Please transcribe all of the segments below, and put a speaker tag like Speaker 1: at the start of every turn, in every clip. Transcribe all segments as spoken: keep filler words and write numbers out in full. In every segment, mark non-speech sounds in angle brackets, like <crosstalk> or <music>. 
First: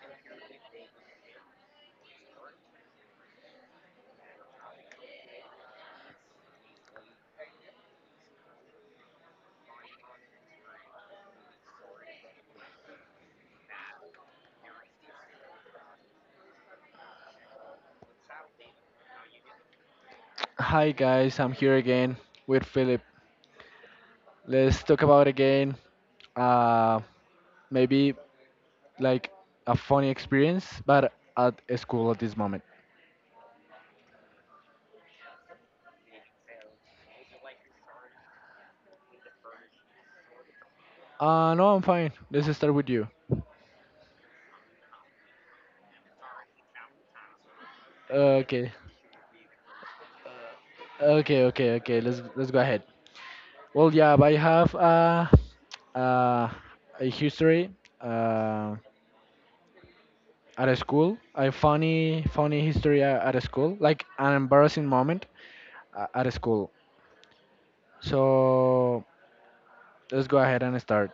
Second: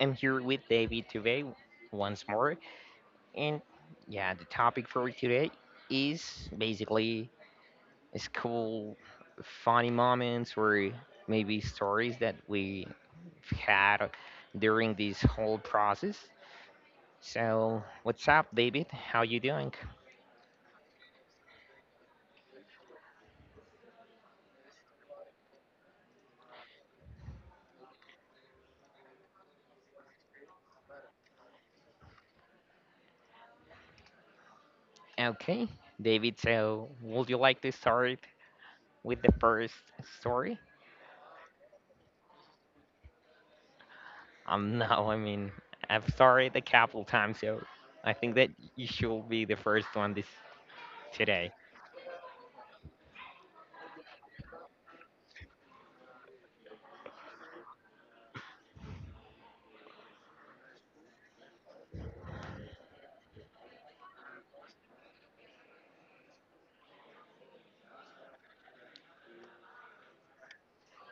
Speaker 1: I'm here with David today once more. And yeah, the topic for today is basically school funny moments or maybe stories that we had during this whole process. So, what's up David? How you doing?
Speaker 2: Hi guys, I'm here again with Philip. Let's talk about again uh, maybe like a funny experience, but at a school at this moment.
Speaker 1: Okay, David, so would you like to start with the first story?
Speaker 2: Uh, no, I'm fine. Let's start with you.
Speaker 1: Um, <laughs> no, I mean, I'm sorry the couple times, so I think that
Speaker 2: Okay,
Speaker 1: you should be the first one this
Speaker 2: okay,
Speaker 1: today.
Speaker 2: okay, okay. Let's let's go ahead. Well, yeah, I have uh, uh, a history uh, at a school. A funny, funny history a- at a school, like an embarrassing moment a- at a school. So let's go ahead and start.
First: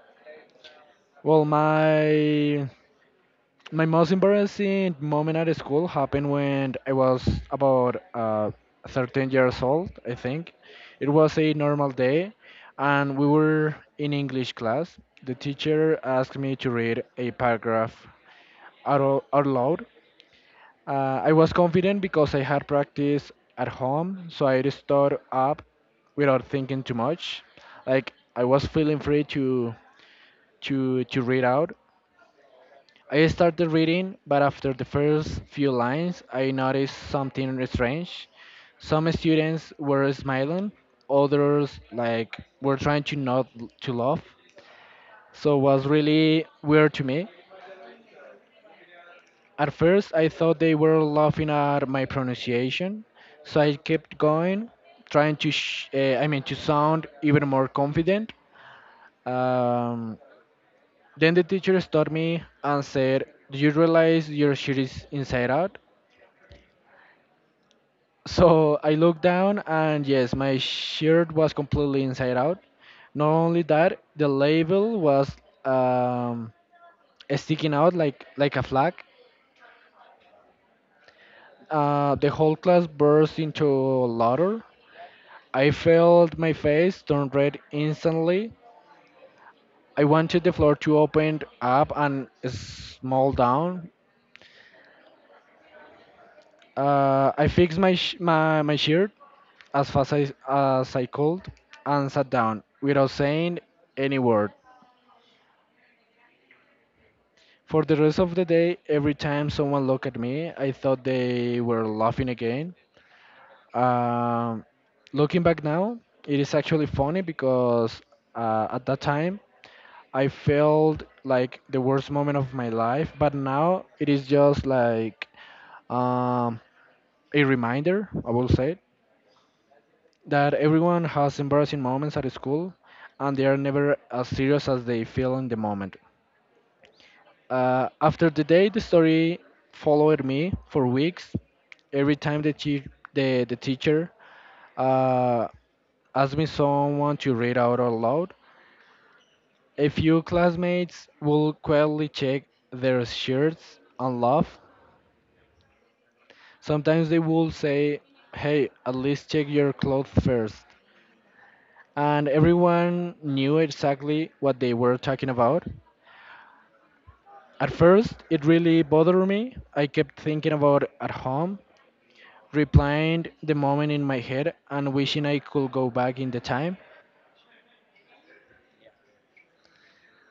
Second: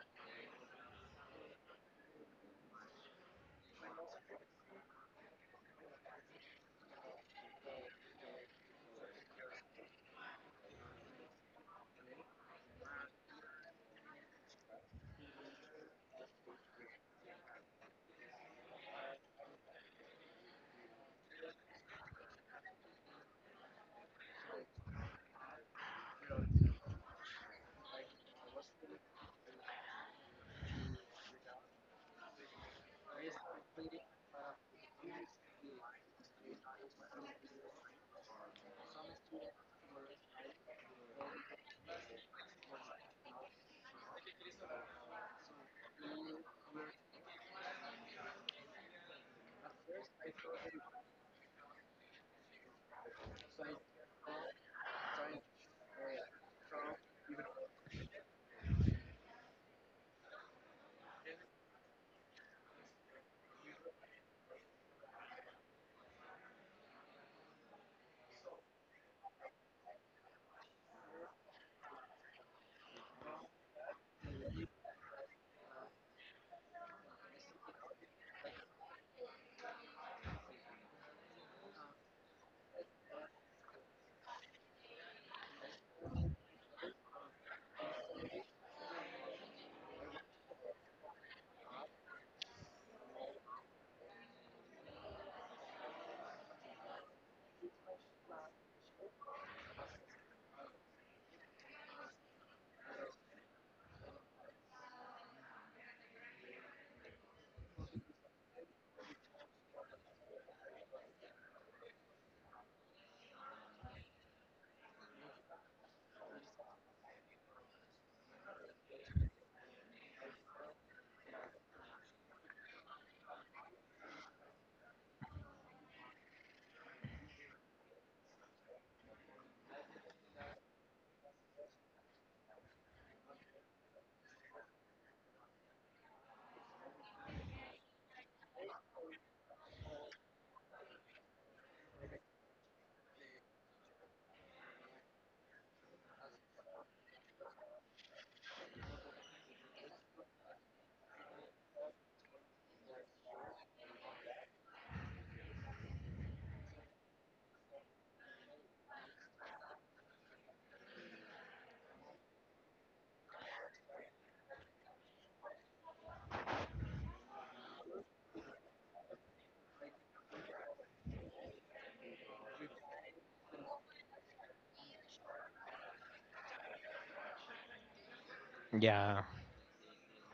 Speaker 2: Well, my my most embarrassing moment at school happened when I was about uh, thirteen years old, I think. It was a normal day, and we were in English class. The teacher asked me to read a paragraph out, o- out loud. Uh, I was confident because I had practice at home, so I just stood up without thinking too much. Like I was feeling free to to to read out. I started reading, but after the first few lines, I noticed something strange. Some students were smiling, others like were trying to not l- to laugh. So it was really weird to me. At first, I thought they were laughing at my pronunciation, so I kept going, trying to sh- uh, I mean to sound even more confident. Um, then the teacher stopped me and said, "Do you realize your shirt is inside out?" So I looked down, and yes, my shirt was completely inside out. Not only that, the label was um, sticking out like like a flag. Uh, the whole class burst into laughter. I felt my face turn red instantly. I wanted the floor to open up and small down. Uh, I fixed my, sh- my my shirt as fast as, as I could and sat down without saying any word. For the rest of the day, every time someone looked at me, I thought they were laughing again. Um, Looking back now, it is actually funny because uh, at that time I felt like the worst moment of my life, but now it is just like um, a reminder, I will say, that everyone has embarrassing moments at school and they are never as serious as they feel in the moment. Uh, after the day, the story followed me for weeks. Every time the, chi- the, the teacher uh, asked me someone to read out aloud, a few classmates will quietly check their shirts and laugh. Sometimes they will say, "Hey, at least check your clothes first." And everyone knew exactly what they were talking about. At first, it really bothered me. I kept thinking about at home replaying the moment in my head and wishing I could go back in the time.
Speaker 1: Yeah,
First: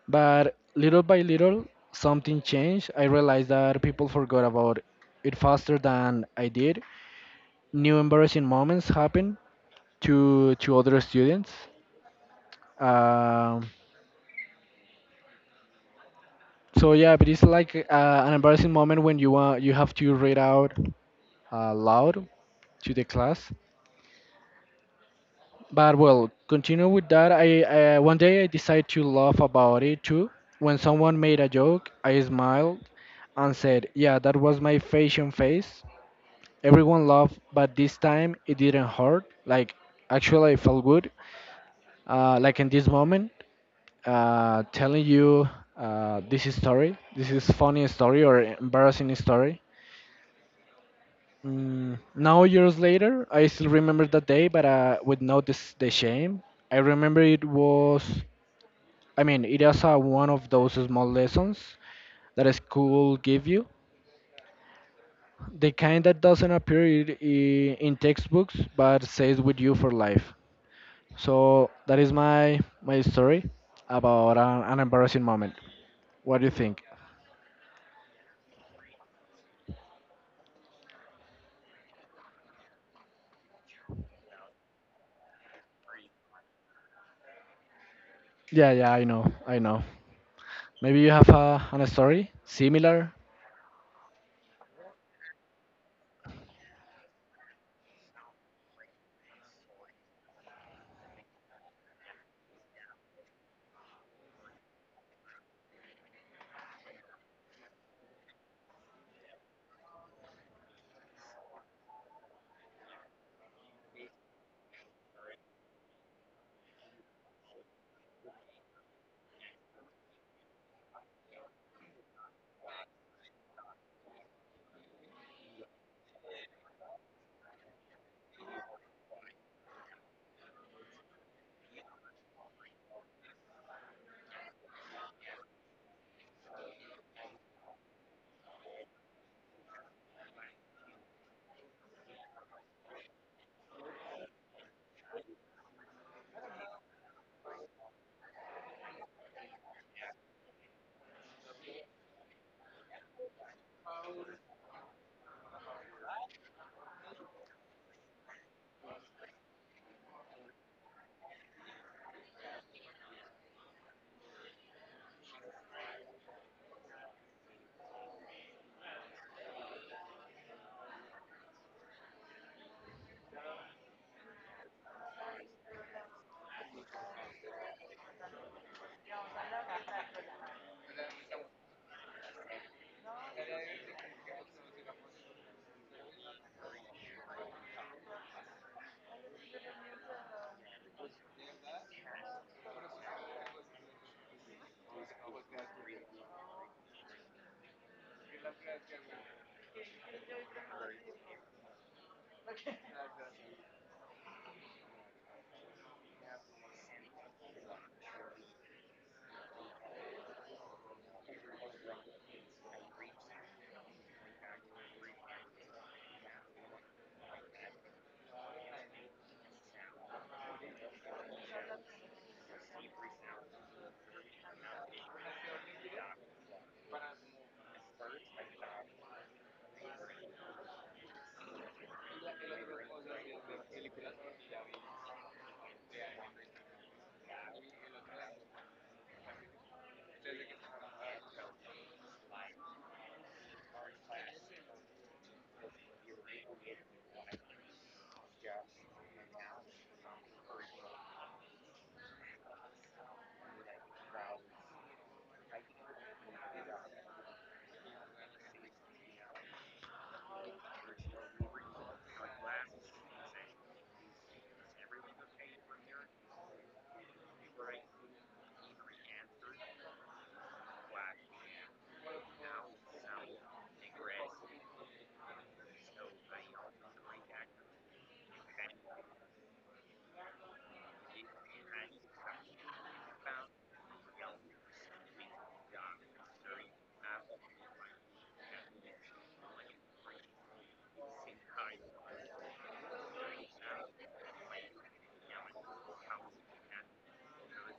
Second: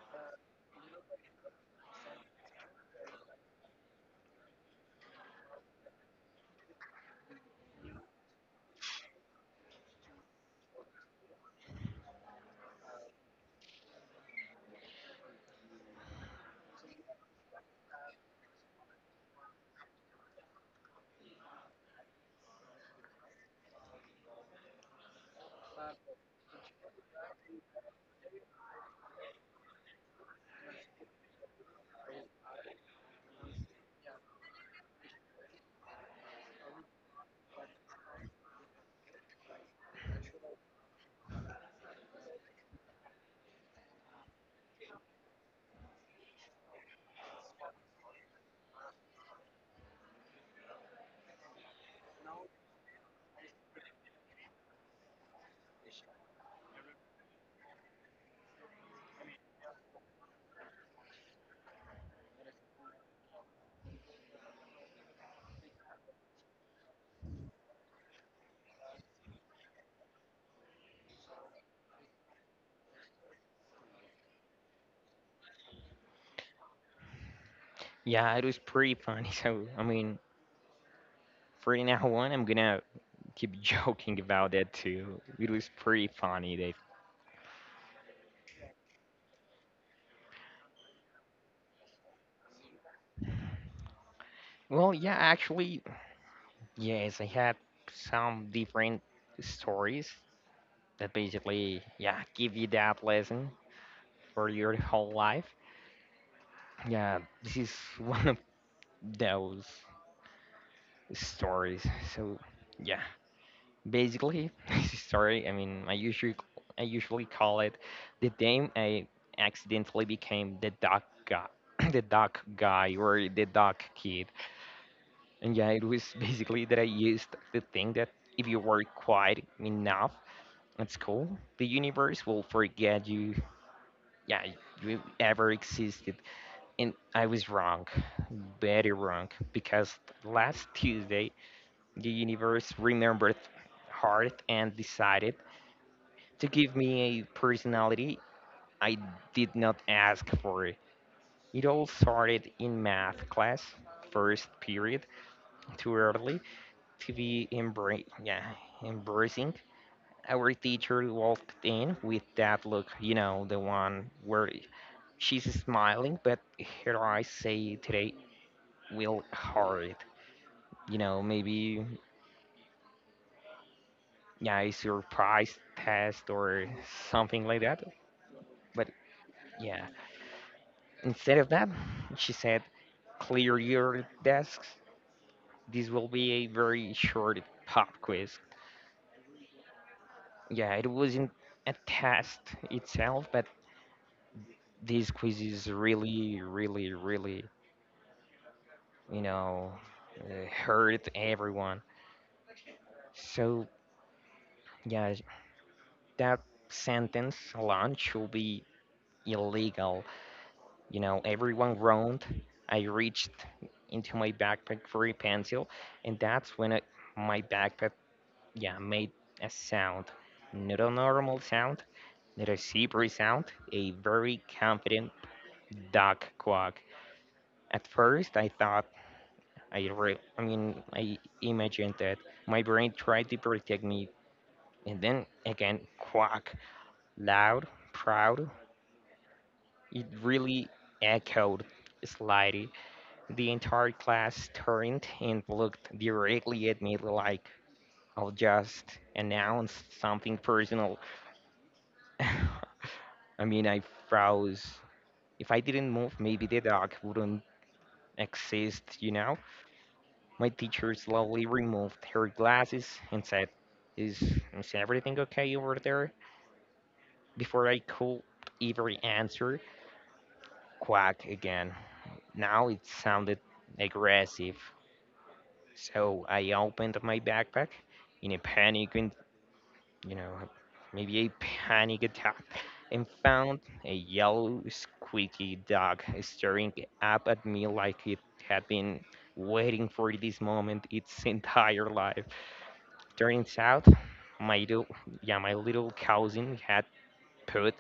Speaker 2: But little by little, something changed. I realized that people forgot about it faster than I did. New embarrassing moments happened to to other students. Um, so yeah, but it's like uh, an embarrassing moment when you uh, you have to read out uh, loud to the class. But well, continue with that. I uh, One day I decided to laugh about it too. When someone made a joke, I smiled and said, "Yeah, that was my fashion face." Everyone laughed, but this time it didn't hurt. Like actually, I felt good. Uh, like in this moment, uh, telling you uh, this is story, this is funny story or embarrassing story. Mm, now years later, I still remember that day, but uh, with no this, the shame. I remember it was I mean, it is uh, one of those small lessons that a school give you. The kind that doesn't appear i- i- in textbooks but stays with you for life. So that is my my story about an, an embarrassing moment. What do you think?
Speaker 1: yeah, it was pretty funny. <laughs> So I mean, for now on, I'm gonna keep <laughs> joking about it too. It was pretty funny, Dave.
Speaker 2: Yeah, yeah, I know, I know. Maybe you have a, an story similar.
Speaker 1: Well, yeah, actually, yes, I had some different stories that basically, yeah, give you that lesson for your whole life. Yeah, this is <laughs> one of those stories. So yeah, Basically, <laughs> sorry. I mean, I usually I usually call it the name I accidentally became the duck guy, <coughs> <clears throat> the duck guy or the duck kid. And yeah, it was basically that I used the thing that if you were quiet enough at school, the universe will forget you. Yeah, you ever existed. And I was wrong, very wrong, because last Tuesday the universe remembered hard and decided to give me a personality I did not ask for. It all started in math class, first period, too early to be embra- yeah, embracing. Our teacher walked in with that look, you know, the one where she's smiling, but her eyes say today will hurt. You know, maybe yeah, a surprise test or something like that. But yeah, instead of that, she said, clear your desks. This will be a very short pop quiz. Yeah, it wasn't a test itself, but this quiz is really, really, really, you know, uh, hurt everyone. So, yeah, that sentence alone should be illegal. You know, everyone groaned. I reached into my backpack for a pencil, and that's when it, my backpack, yeah, made a sound. Not a normal sound, not a zebra sound, a very confident duck quack. At first, I thought, I, re- I mean, I imagined that my brain tried to protect me, and then again, quack. Loud, proud, it really echoed slightly. The entire class turned and looked directly at me like I'll just announce something personal. <laughs> I mean, I froze. If I didn't move, maybe the dog wouldn't exist, you know? My teacher slowly removed her glasses and said, Is, is everything okay over there? Before I could even answer, quack again. Now it sounded aggressive. So I opened my backpack in a panic and, you know, maybe a panic attack, and found a yellow, squeaky dog staring up at me like it had been waiting for this moment its entire life. Turns out, my little, yeah, my little cousin had put,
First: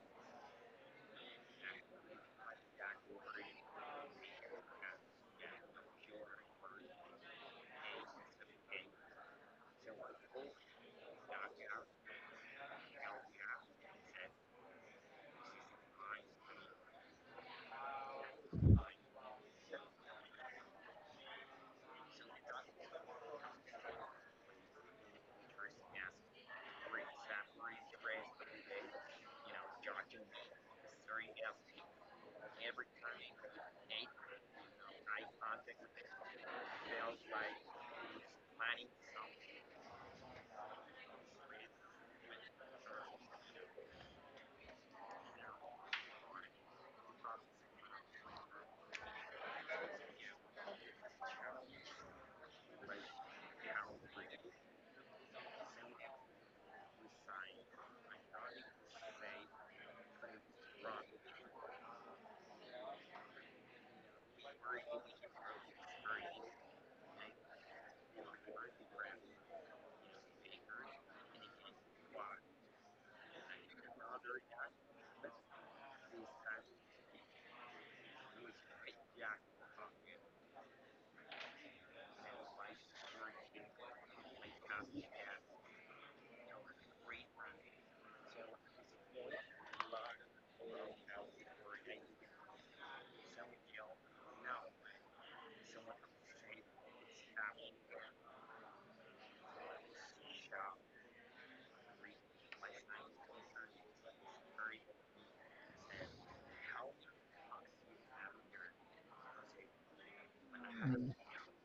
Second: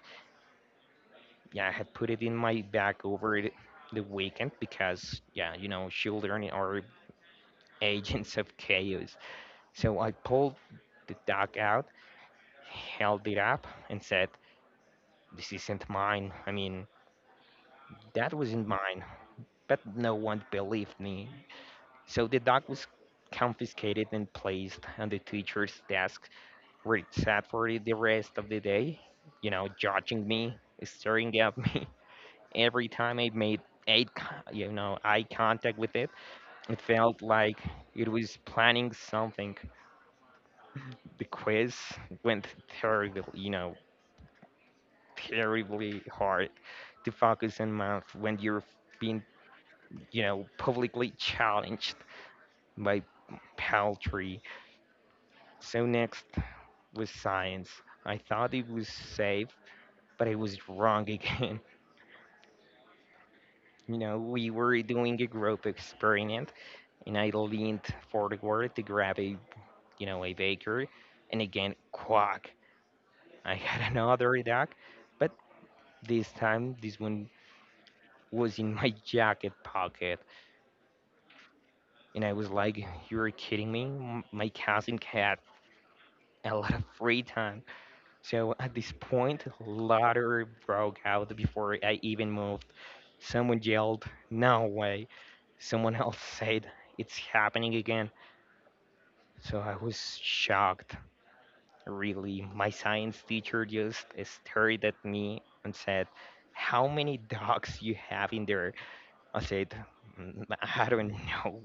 Speaker 1: yeah, had put it in my bag over the the weekend because, yeah, you know, children are agents of chaos. So I pulled the dog out, held it up, and said, this isn't mine. I mean, that wasn't mine. But no one believed me. So the dog was confiscated and placed on the teacher's desk, where it sat for the rest of the day, you know, judging me, staring at me. <laughs> Every time I made eye, con- you know, eye contact with it, it felt like it was planning something. The quiz went terrible, you know, terribly hard to focus on math when you're being, you know, publicly challenged by paltry. So next was science. I thought it was safe, but I was wrong again. <laughs> You know, we were doing a group experiment, and I leaned forward to grab a, you know, a baker, and again, quack! I had <laughs> another duck, but this time, this one was in my <laughs> jacket pocket, and I was like, "You're kidding me! M- My cousin had a lot of free time." So at this point, laughter broke out before I even moved. Someone yelled, no way. Someone else <laughs> said, it's happening again. So I was shocked, really. My science teacher just stared at me and said, how many dogs you have in there? I said, "Mm, I don't know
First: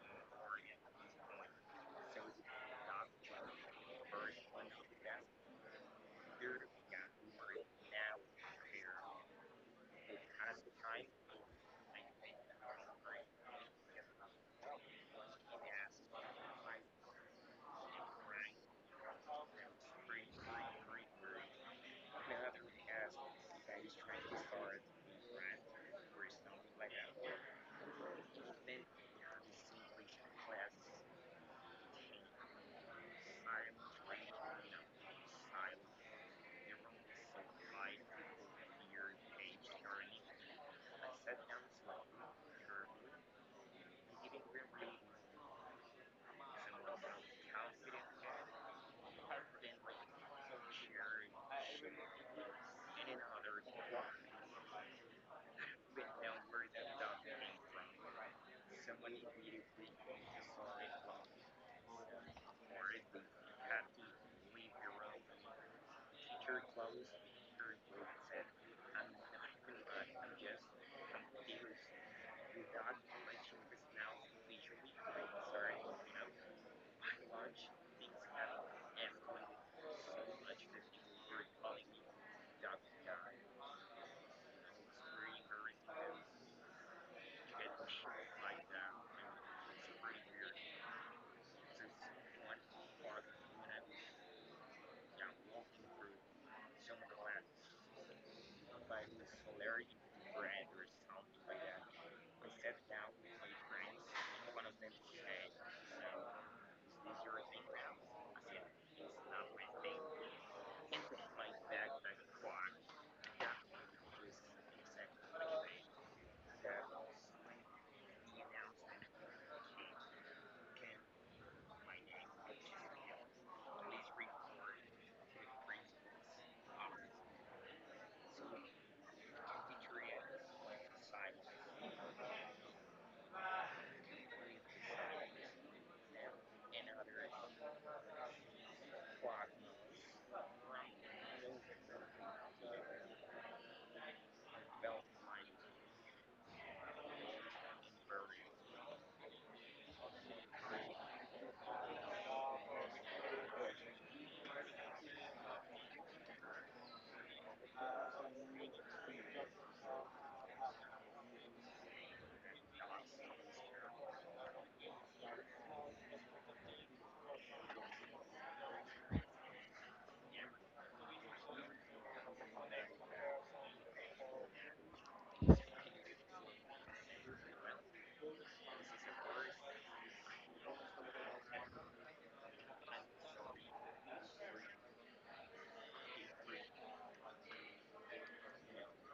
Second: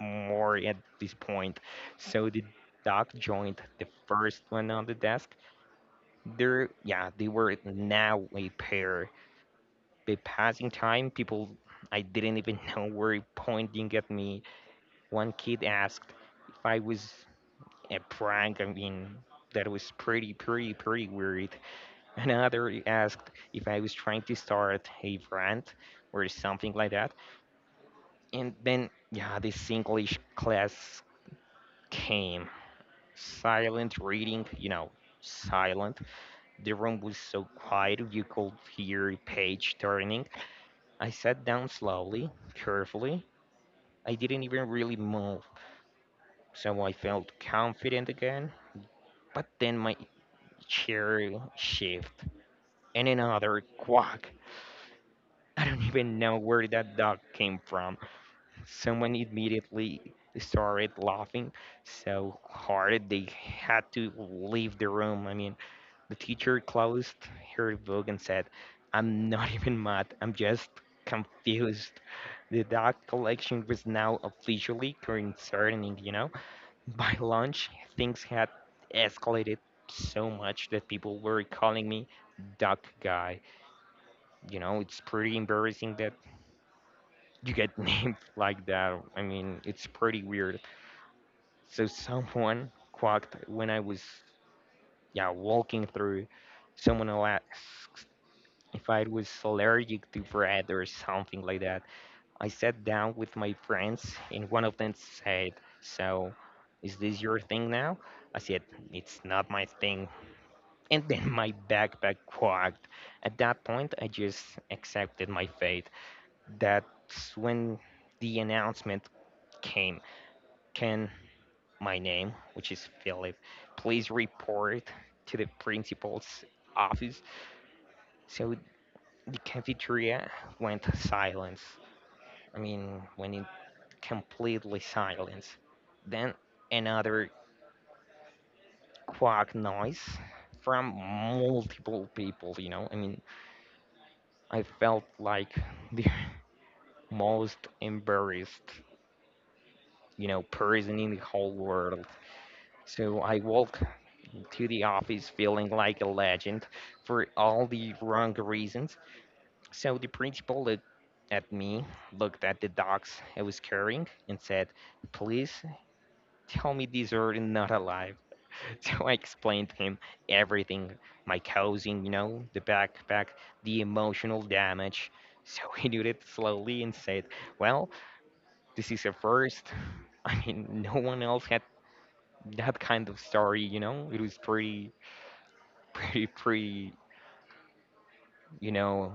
Speaker 1: more at this point." So the dog joined the first one on the desk. They're, yeah, they were now a pair. But passing time, people I didn't even <laughs> know were pointing at me. One kid asked if I was a prank. I mean, that was pretty, pretty, pretty weird. <laughs> Another asked if I was trying to start a rant or something like that. And then yeah, this English class came. Silent reading, you know, silent. The room was so quiet you could hear page turning. I sat down slowly, carefully. I didn't even really move, so I felt confident again. But then my chair shifted, and another quack. I don't even know where that dog came from. Someone immediately started laughing so hard they had to leave the room. I mean, the teacher closed her book and said, I'm not <laughs> even mad, I'm just confused. The dog collection was now officially concerning, you know? By lunch, things had escalated so much that people were calling me Duck Guy. You know, it's pretty embarrassing that you get <laughs> named like that. I mean, it's pretty weird. So someone quacked when I was, yeah, walking through. Someone asked if I was allergic to bread or something like that. I sat down with my friends and one of them said, "So, is this your thing now?" I said, "It's not my thing." And then <laughs> my backpack quacked. At that point, I just accepted my fate. That's when the announcement came. Can my name, which is Philip, please report to the principal's office. So the cafeteria went silence. I mean, when it completely silence. Then another quack noise from multiple people, you know? I mean, I felt like the <laughs> most embarrassed, you know, person in the whole world. So I walked to the office feeling like a legend for all the wrong reasons. So the principal looked at me, looked at the dogs I was carrying, and said, please tell me these are not alive. <laughs> So I explained to him everything, my causing, you know, the backpack, the emotional damage. So <laughs> he did it slowly and said, well, this is a first. <laughs> I mean, no one else had that kind of story, you know? It was pretty, <laughs> pretty, pretty, you know,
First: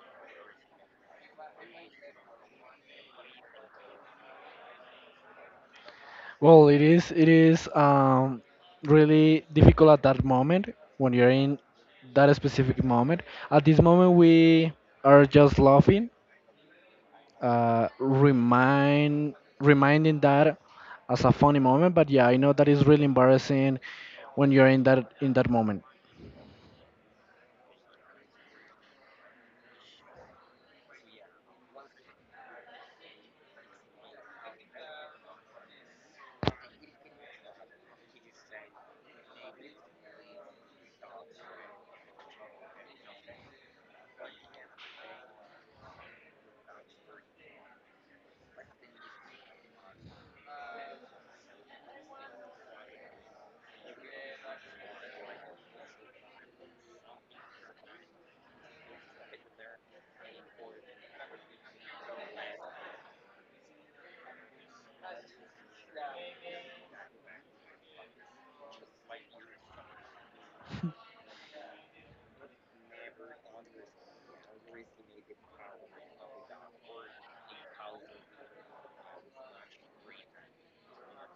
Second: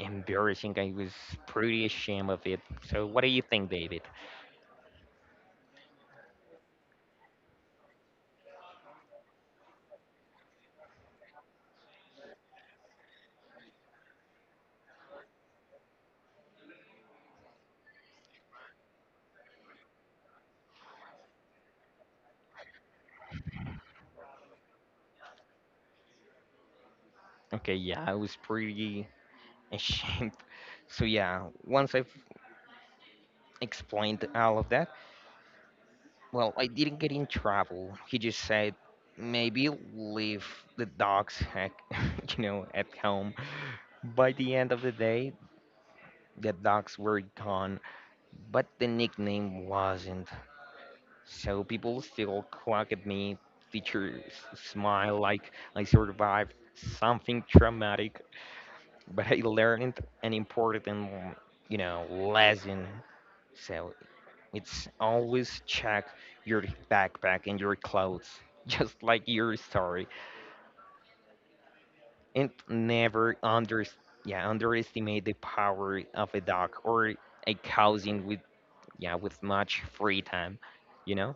Speaker 1: embarrassing. I was pretty ashamed of it. So, what do you think, David?
Speaker 2: Well, it is it is um, really difficult at that moment when you're in that specific moment. At this moment, we are just laughing uh, remind reminding that as a funny moment. But yeah, I know that is really embarrassing when you're in that in that moment.
Speaker 1: Okay, yeah, I was pretty ashamed. <laughs> So, yeah, once I've explained all of that, well, I didn't get in trouble. He just said, maybe leave the dogs, at, <laughs> you know, at home. By the end of the day, the dogs were gone, but the nickname wasn't. So people still quack at me, teachers smile like I survived something traumatic, but I learned an important, you know, lesson. So it's always check your backpack and your clothes, <laughs> just like your story, and never under, yeah, underestimate the power of a dog or a cousin with, yeah, with much free time, you know.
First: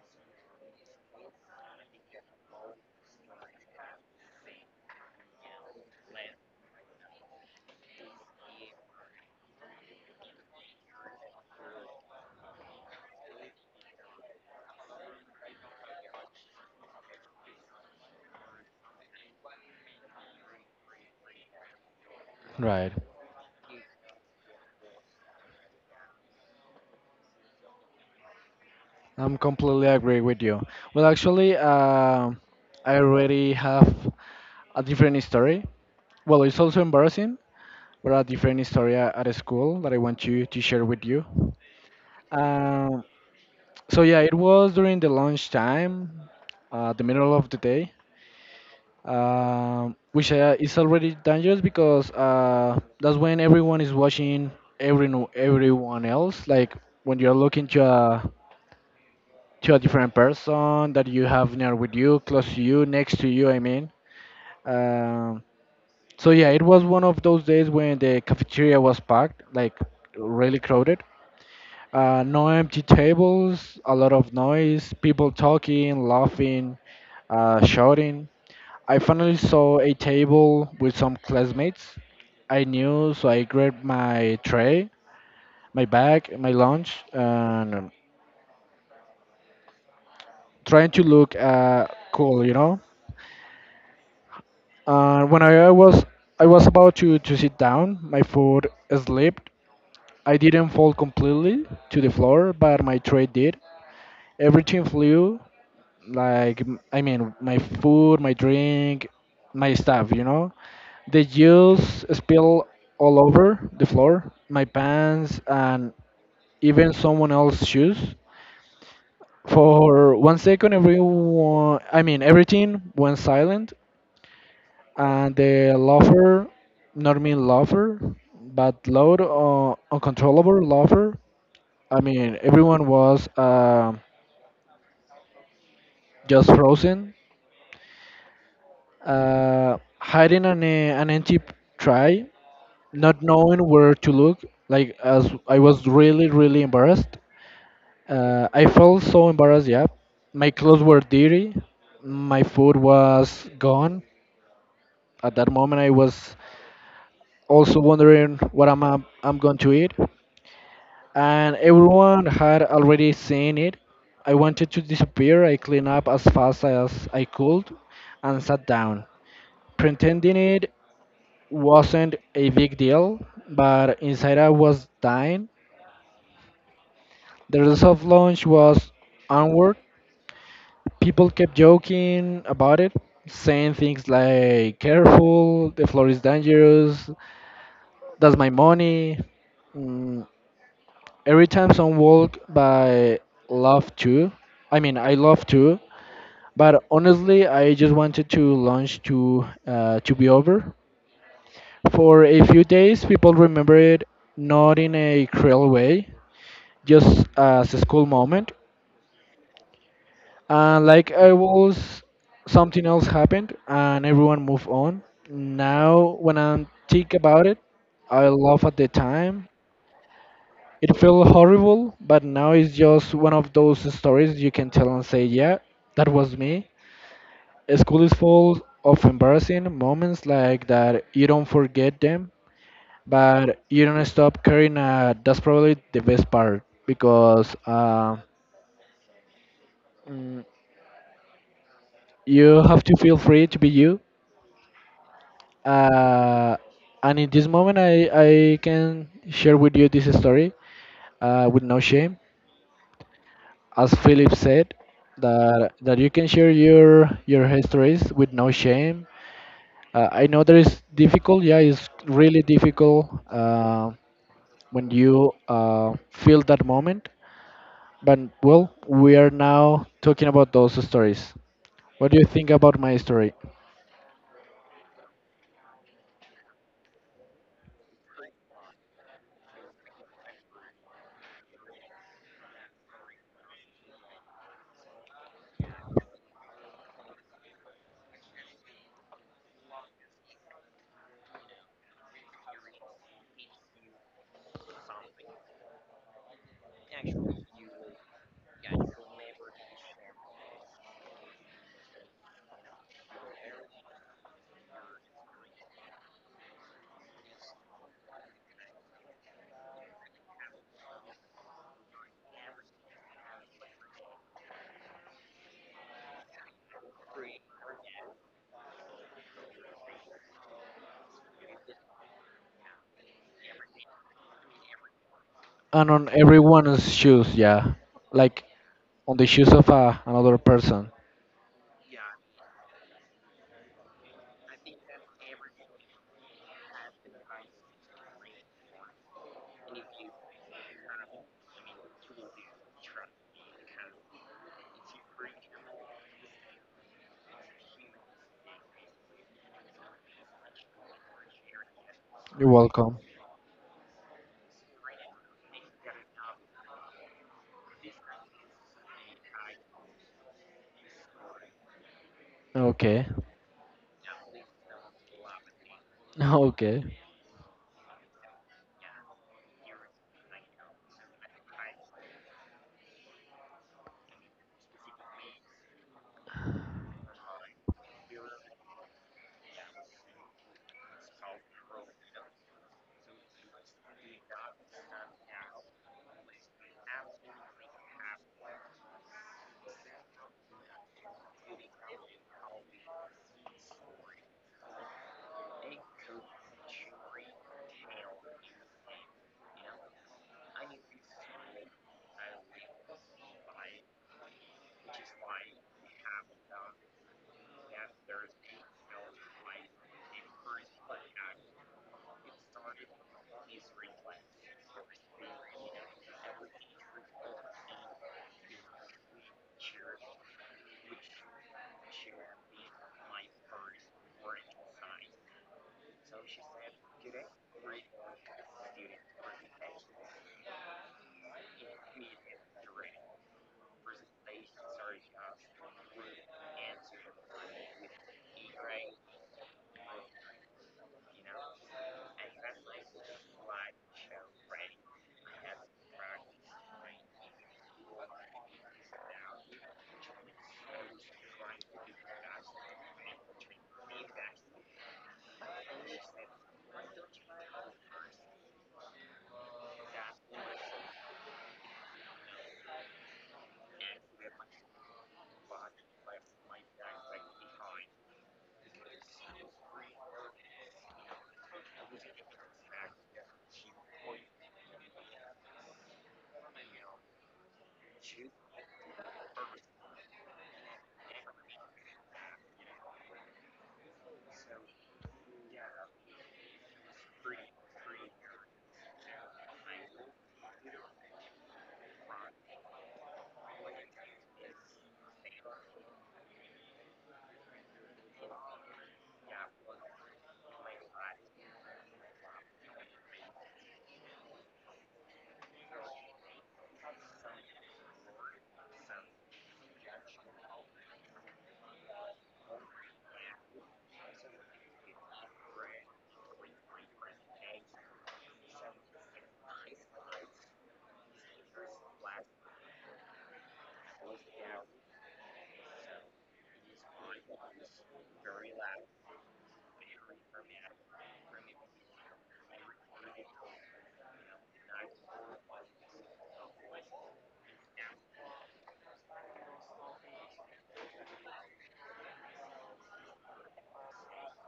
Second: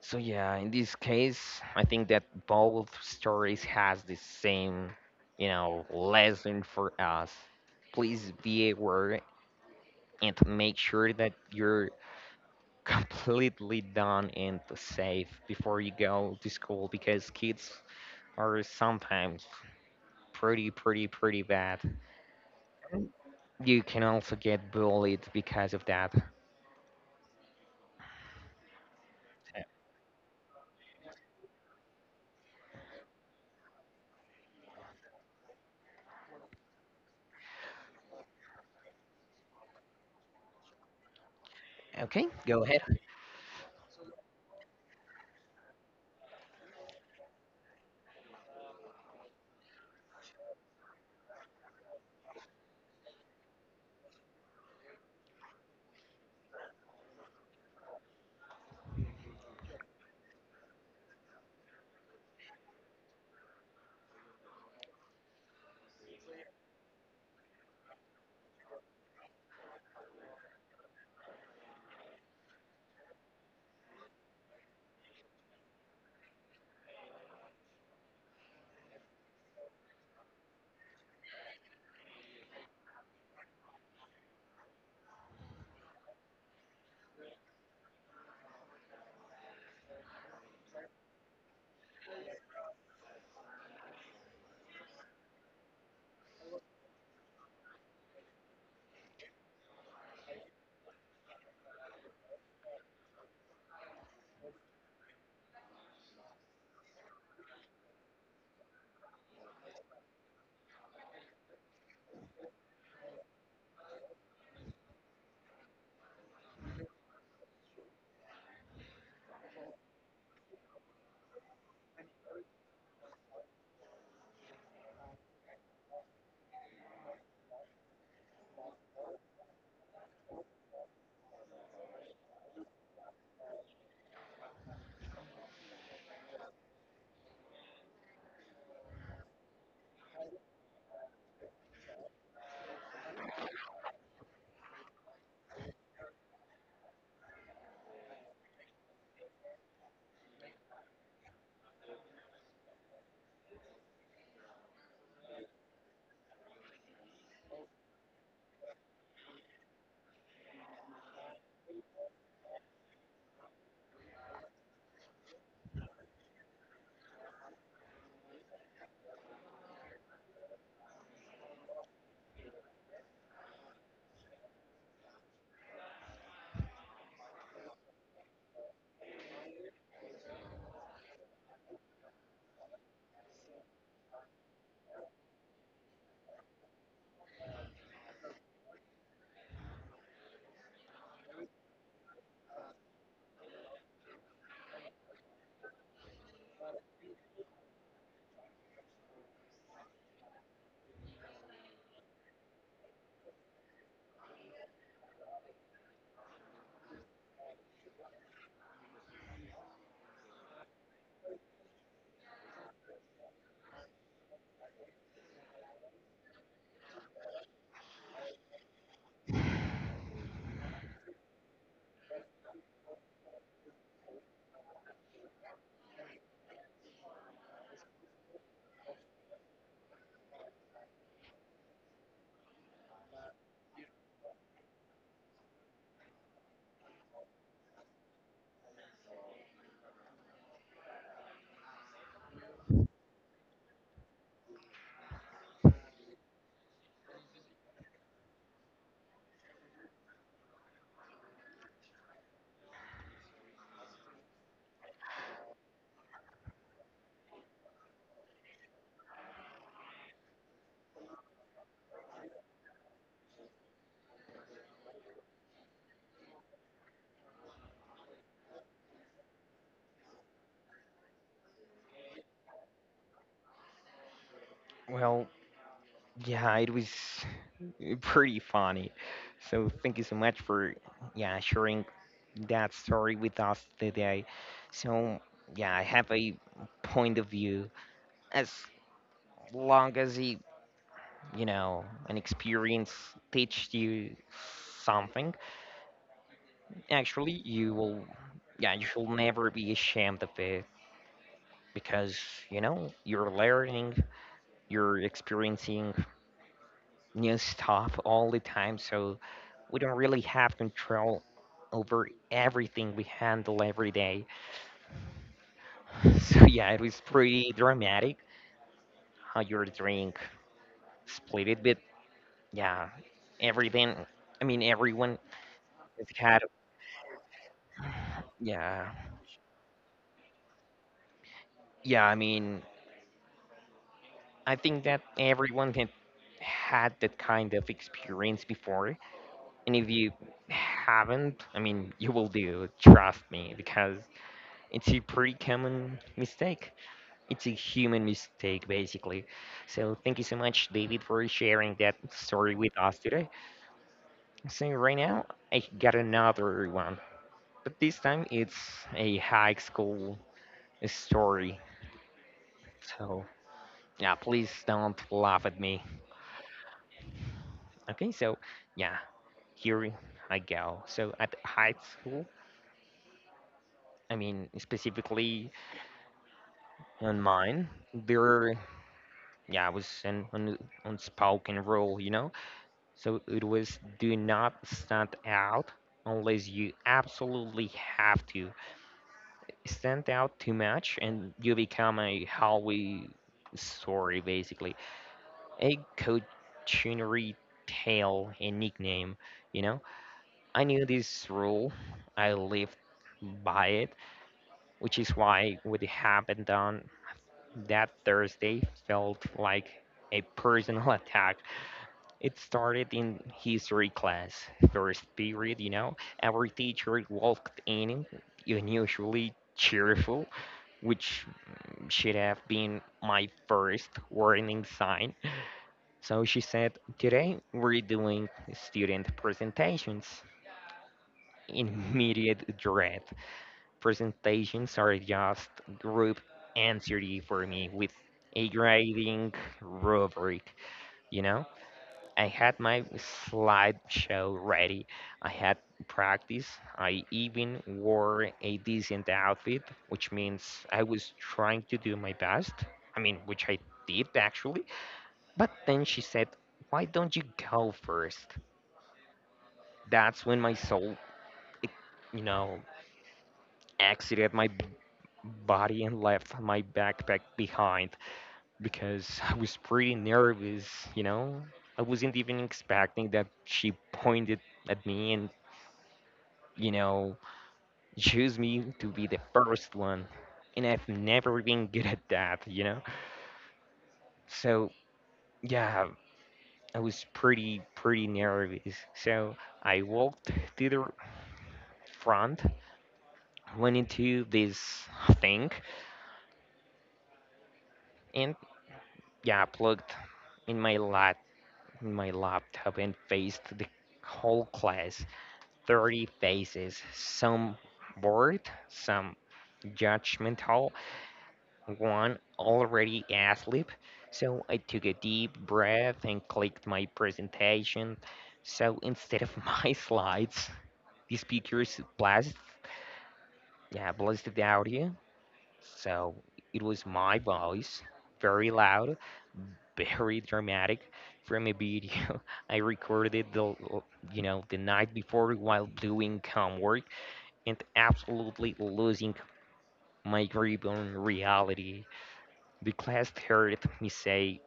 Speaker 1: So yeah, in this case, I think that both stories has the same, you know, lesson for us. Please be aware and make sure that you're <laughs> completely done and safe before you go to school because kids are sometimes pretty, pretty, pretty bad.
Speaker 2: Right.
Speaker 1: You can also get bullied because of that.
Speaker 2: I'm
Speaker 1: Uh,
Speaker 2: completely agree with you. Well, actually, uh, I already have a different story. Well, it's also embarrassing, but a different story a- at a school that I want to to share with you.
Speaker 1: Okay, go ahead.
Speaker 2: Um, so yeah, it was during the lunch time, uh, the middle of the day, um, which uh, is already dangerous because uh, that's when everyone is watching every everyone else. Like when you're looking to a to a different person that you have near with you, close to you, next to you. I mean, um, so yeah, it was one of those days when the cafeteria was packed, like really crowded. Uh, no empty tables, a lot of noise, people talking, laughing, uh, shouting. I finally saw a table with some classmates I knew, so I grabbed my tray, my bag, my lunch, and um, trying to look uh, cool, you know. Uh, when I was I was about to, to sit down, my food slipped. I didn't fall completely to the floor, but my tray did. Everything flew, like m- I mean, my food, my drink, my stuff, you know. The juice spilled all over the floor, my pants, and even someone else's shoes. For one second, everyone, I mean, everything went silent, and the lover, not mean lover, but loud, uh, uncontrollable lover. I mean, everyone was uh, just frozen, uh, hiding an, uh, an empty tray, not knowing where to look. Like, as I was really, really embarrassed. Uh, I felt so embarrassed, yeah. My clothes were dirty, my food was gone. At that moment, I was also wondering what I'm I'm going to eat, and everyone had already seen it. I wanted to disappear. I cleaned up as fast as I could and sat down, pretending it wasn't a big deal, but inside I was dying. The rest of lunch was onward. People kept joking about it, saying things like, careful, the floor is dangerous, that's my money. Mm, every time some walk by, love to I mean, I love to, but honestly I just wanted to launch to uh, to be over. For a few days, people remember it, not in a cruel way, just as a school moment. And like I was, something else happened and everyone moved on. Now when I think about it, I laugh at the time. It felt horrible, but now it's just one of those stories you can tell and say, yeah, that was me. School is full of embarrassing moments like that. You don't forget them, but you don't stop caring. Uh, that's probably the best part because uh, mm, you have to feel free to be you. Uh, and in this moment, I, I can share with you this story uh, with no shame. As Philip said, that that you can share your your histories with no shame. Uh, I know that is difficult. Yeah, it's really difficult uh, when you uh, feel that moment. But well, we are now talking about those stories. What do you think about my story?
Speaker 1: Well, yeah, it was <laughs> pretty funny. So thank you so much for, yeah, sharing that story with us today. So yeah, I have a point of view. As long as you, you know, an experience teaches you something, actually you will, yeah, you should never be ashamed of it because, you know, you're learning, you're experiencing new stuff all the time, so we don't really have control over everything we handle every day. <laughs> So yeah, it was pretty dramatic how your drink split it, but yeah, everything. I mean, everyone
Speaker 2: And on
Speaker 1: has had.
Speaker 2: everyone's shoes, yeah, like
Speaker 1: Yeah,
Speaker 2: on the shoes of uh, another person.
Speaker 1: yeah. I mean, I think that everyone had had that kind of experience before, and if you haven't, I mean, you will do. Trust me, because it's a pretty common mistake. It's a human mistake basically. So thank you so much, David, for sharing that
Speaker 2: You're
Speaker 1: story with
Speaker 2: welcome.
Speaker 1: us today. So right now I got another one, but this time it's a high school story.
Speaker 2: Okay.
Speaker 1: So
Speaker 2: <laughs>
Speaker 1: yeah, please don't laugh at me.
Speaker 2: Okay.
Speaker 1: Okay, so yeah, here I go. So at high school, I mean specifically on mine, there, yeah, was an un- unspoken rule, you know. So it was do not stand out unless you absolutely have to. Stand out too much and you become a Hollywood story basically. A cautionary tale, a nickname, you know? I knew this rule, I lived by it, which is why what happened on that Thursday felt like a personal <laughs> attack. It started in history class, first period, you know. Our teacher walked in, unusually cheerful, which should have been my first warning sign. So she said, "Today we're doing student presentations." Immediate dread. Presentations are just group anxiety for me with a grading rubric, you know? I had my slideshow ready. I had practice. I even wore a decent outfit, which means I was trying to do my best. I mean, which I did actually. But then she said, "Why don't you go first?" That's when my soul, it, you know, exited my b- body and left my backpack behind because I was pretty nervous, you know? I wasn't even expecting that she pointed at me and, you know, choose me to be the first one. And I've never been good at that, you know? So, yeah, I was pretty, pretty nervous. So I walked to the front, went into this thing, and yeah, plugged in my lap, in my laptop and faced the whole class. thirty faces, some bored, some judgmental, one already asleep, so I took a deep breath and clicked my presentation. So instead of <laughs> my slides, the speakers blasted, yeah, blasted the audio. So it was my voice, very loud, <laughs> very dramatic, from a video <laughs> I recorded the, l- you know, the night before while doing homework and absolutely losing my grip on reality. The class heard me say,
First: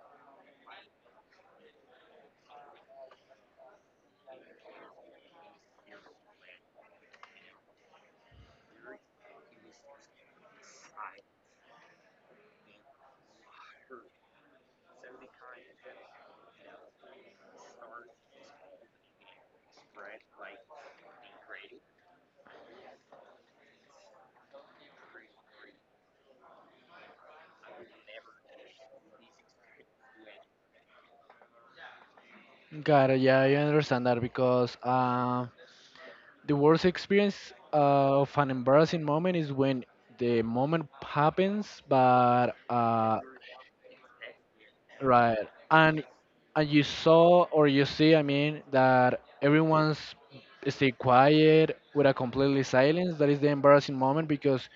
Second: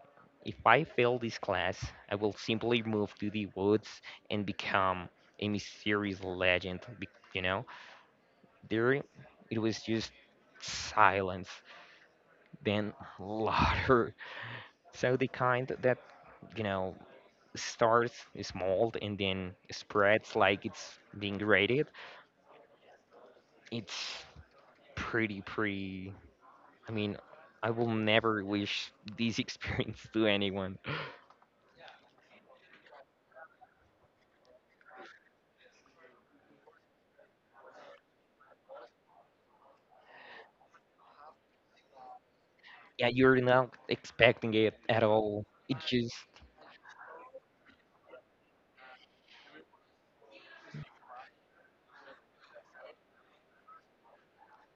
Speaker 1: "If I fail this class, I will simply move to the woods and become a mysterious legend." be- You know, there it was just silence, then <laughs> louder. So the kind that, you know, starts small and then spreads like it's being raided. It's pretty, pretty. I mean, I will never wish this <laughs> experience to anyone.
Speaker 2: Got it. Yeah, I understand that because um the worst experience uh, of an embarrassing moment is when the moment happens, but
Speaker 1: Yeah,
Speaker 2: uh,
Speaker 1: you're not expecting it at
Speaker 2: right,
Speaker 1: all. It
Speaker 2: and
Speaker 1: just,
Speaker 2: and you saw or you see, I mean, that everyone's stay quiet with a completely silence. That is the embarrassing moment because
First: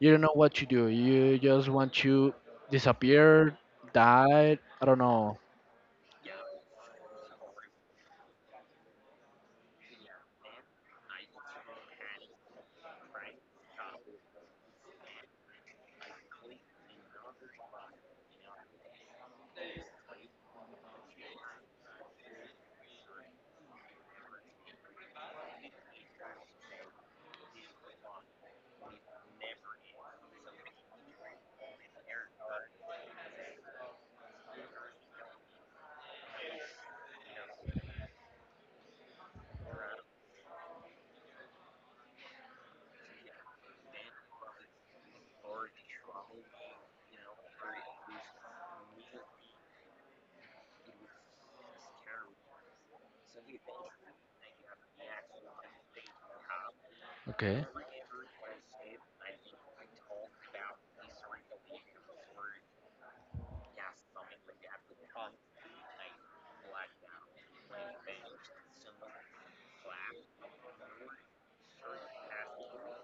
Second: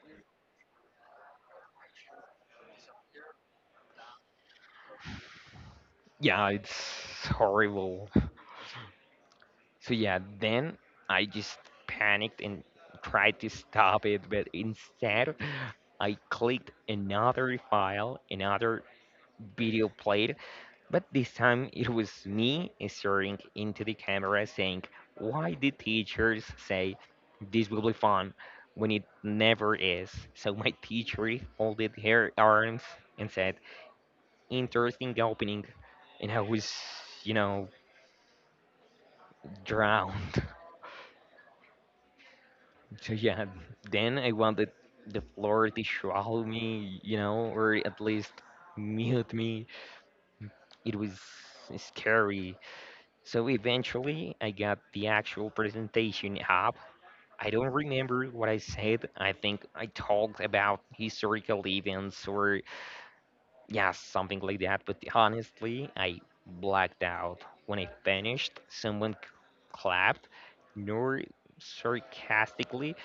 Speaker 2: you don't know what to do. You just want to disappear, die. I don't know.
Speaker 1: yeah, it's horrible. So yeah, then I just panicked and tried to stop it, but instead I clicked another file, another video played, but this time it was me staring into the camera saying, "Why did teachers say this will be fun when it never is?" So my teacher folded her arms and said, "Interesting opening," and I was, you know, drowned. <laughs> So yeah, then I wanted the floor to swallow me, you know, or at least mute me. It was scary. So eventually I got the actual presentation up. I
Speaker 2: Okay.
Speaker 1: don't remember what I said. I think I talked about historical events or yeah, something like that. But honestly, I blacked out. When I finished, someone c- clapped, nor sarcastically,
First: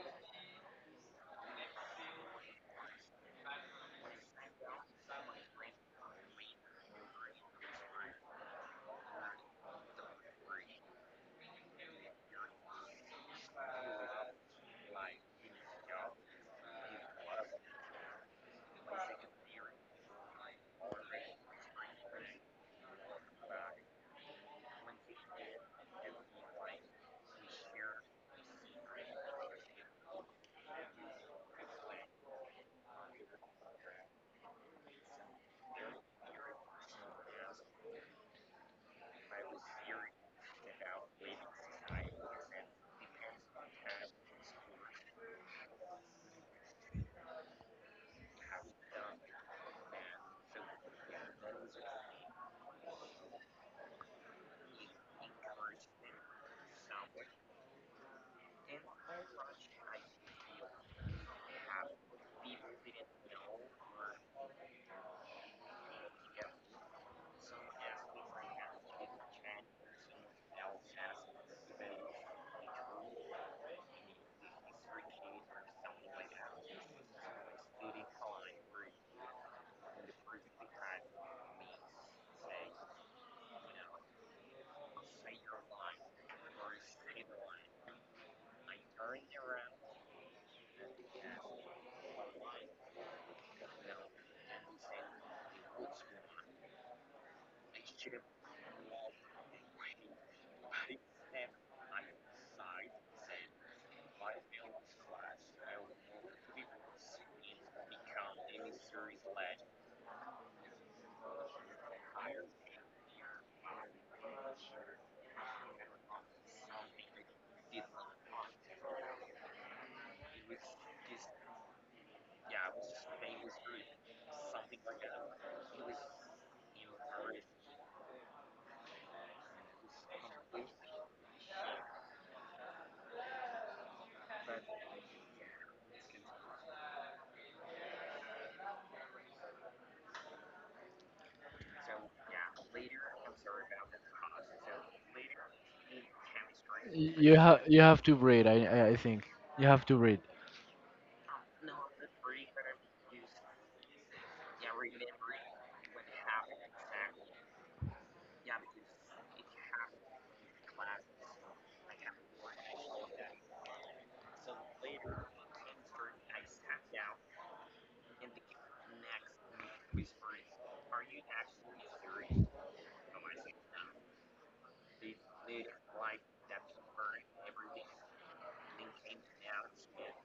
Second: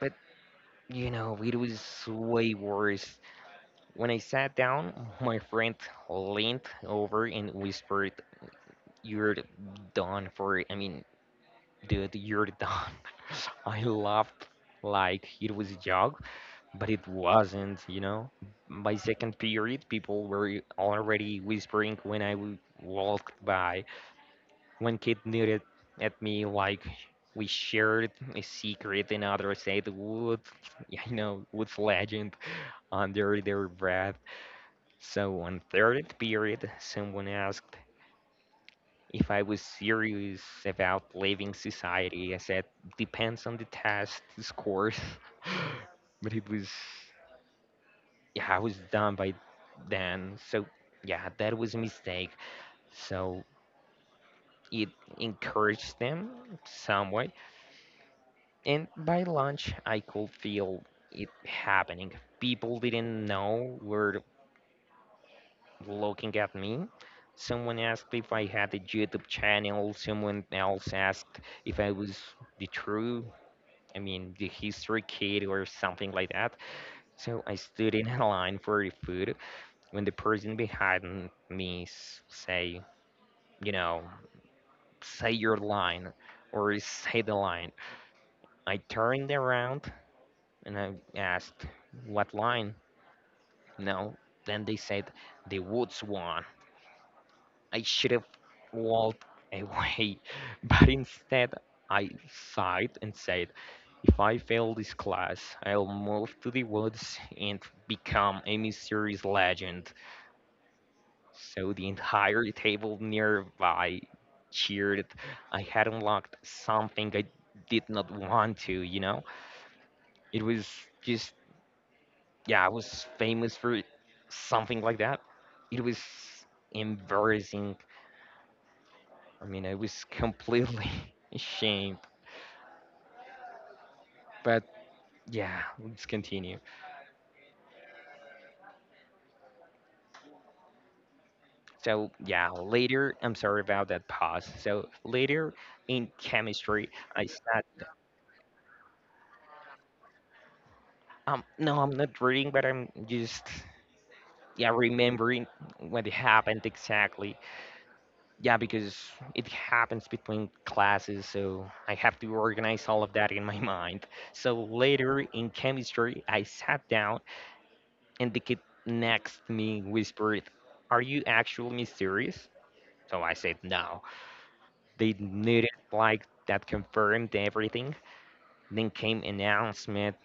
Speaker 1: but you know, it was way worse. When I sat down, my friend leaned over and whispered, "You're done for. It." I mean, dude, you're done." <laughs> I laughed like it was a joke, but it wasn't, you know. By second period, people were already whispering when I w- walked by. One kid nodded at me like we shared a secret, and others said "wood," <laughs> you know, "wood's legend" under their breath. So on third period, someone asked if I was serious about leaving society. I said, "Depends on the test scores," <laughs> but it was yeah, I was done by then. So yeah, that was a mistake. So it encouraged them some way. And by lunch, I could feel it happening. People didn't know were looking at me. Someone asked if I had a YouTube channel. Someone else asked if I was the true, I mean, the history kid or something like that. So I stood in a line for the food when the person behind me s- say, you know, "Say your line," or "Say the line." I turned around and I asked, "What line? No." Then they said, "The woods one." I should have walked away, <laughs> but instead I sighed and said, "If I fail this class, I'll move to the woods and become a mysterious legend." So the entire table nearby cheered. I had unlocked something I did not want to, you know? It was just, yeah, I was famous for something like that. It was embarrassing. I mean, I was completely <laughs> ashamed. But yeah, let's continue. So, yeah, later, I'm sorry about that pause. So, later in chemistry, I
Speaker 2: You have
Speaker 1: sat.
Speaker 2: you have to breathe. I I I think you have to breathe.
Speaker 1: Um, no, I'm not reading, but I'm just yeah remembering what happened exactly yeah because it happens between classes so I have to organize all of that in my <laughs> mind. So later in chemistry I sat down and the kid next to me whispered, "Are you actually mysterious?" So I said no. They needed like that confirmed everything. Then came announcement,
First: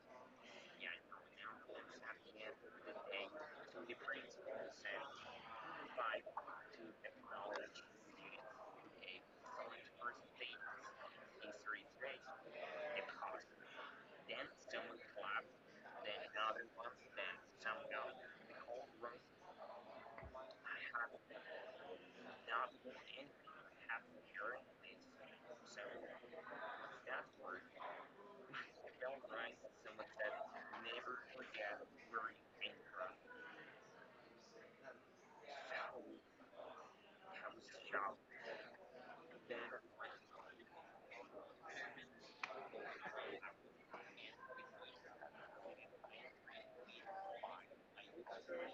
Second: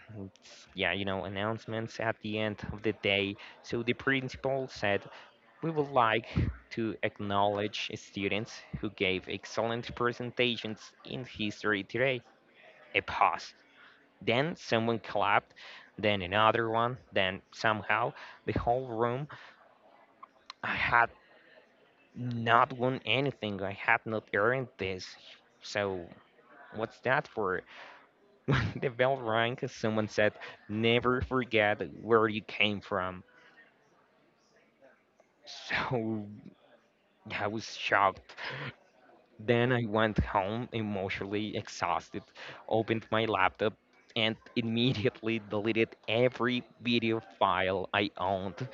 Speaker 1: yeah, you know, announcements at the end of the day. So the principal said, "We would like to acknowledge students who gave excellent presentations in history today." A pause. Then someone clapped, then another one, then somehow the whole room. I had not won anything, I had not earned this. So, what's that for? <laughs> When the bell rang, someone said, "Never forget where you came from." So, I was shocked. Then I went home emotionally exhausted, opened my laptop, and <laughs> immediately deleted every video file I owned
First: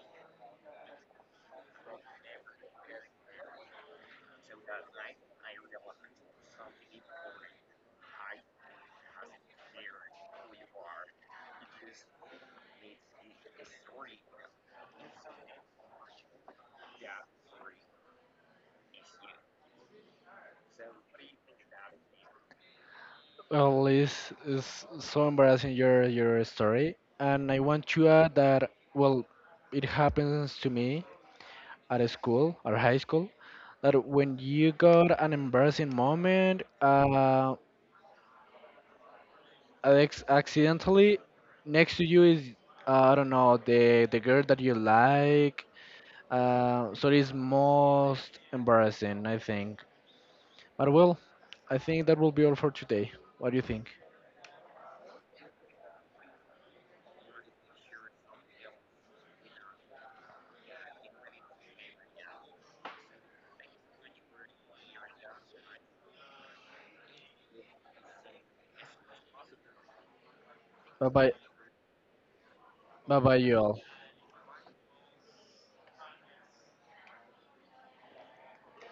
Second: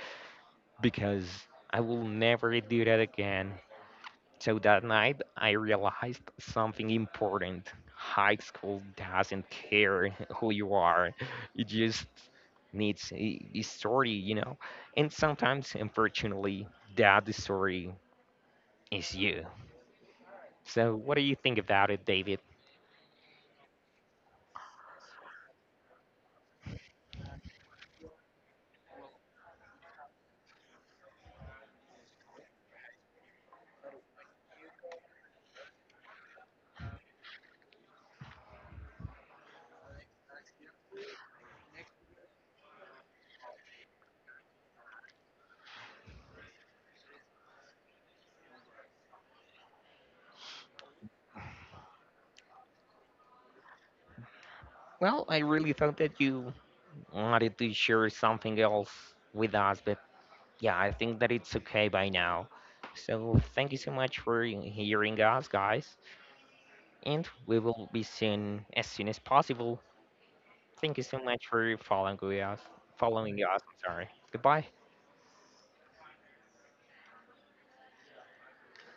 Speaker 1: because I will never do that again. So that night, I realized something important. High school doesn't care <laughs> who you are, it just needs a, a story, you know? And sometimes, unfortunately, that story is you. So, what do you think about it, David?
Speaker 2: Well, this is so embarrassing your your story, and I want to add that well, it happens to me at a school or high school that when you got an embarrassing moment, uh, ex- accidentally next to you is uh, I don't know the the girl that you like. Uh, so it is most embarrassing, I think. But well, I think that will be all for today. What do you think?
Speaker 1: Well, I really thought that you wanted to share something else with us, but yeah, I think that it's okay by now. So thank you so much for he- hearing us, guys, and we will be soon as soon as possible. Thank you
Speaker 2: Bye
Speaker 1: so
Speaker 2: bye.
Speaker 1: much for following us.
Speaker 2: Bye bye,
Speaker 1: Following
Speaker 2: you
Speaker 1: us,
Speaker 2: all.
Speaker 1: I'm sorry. Goodbye.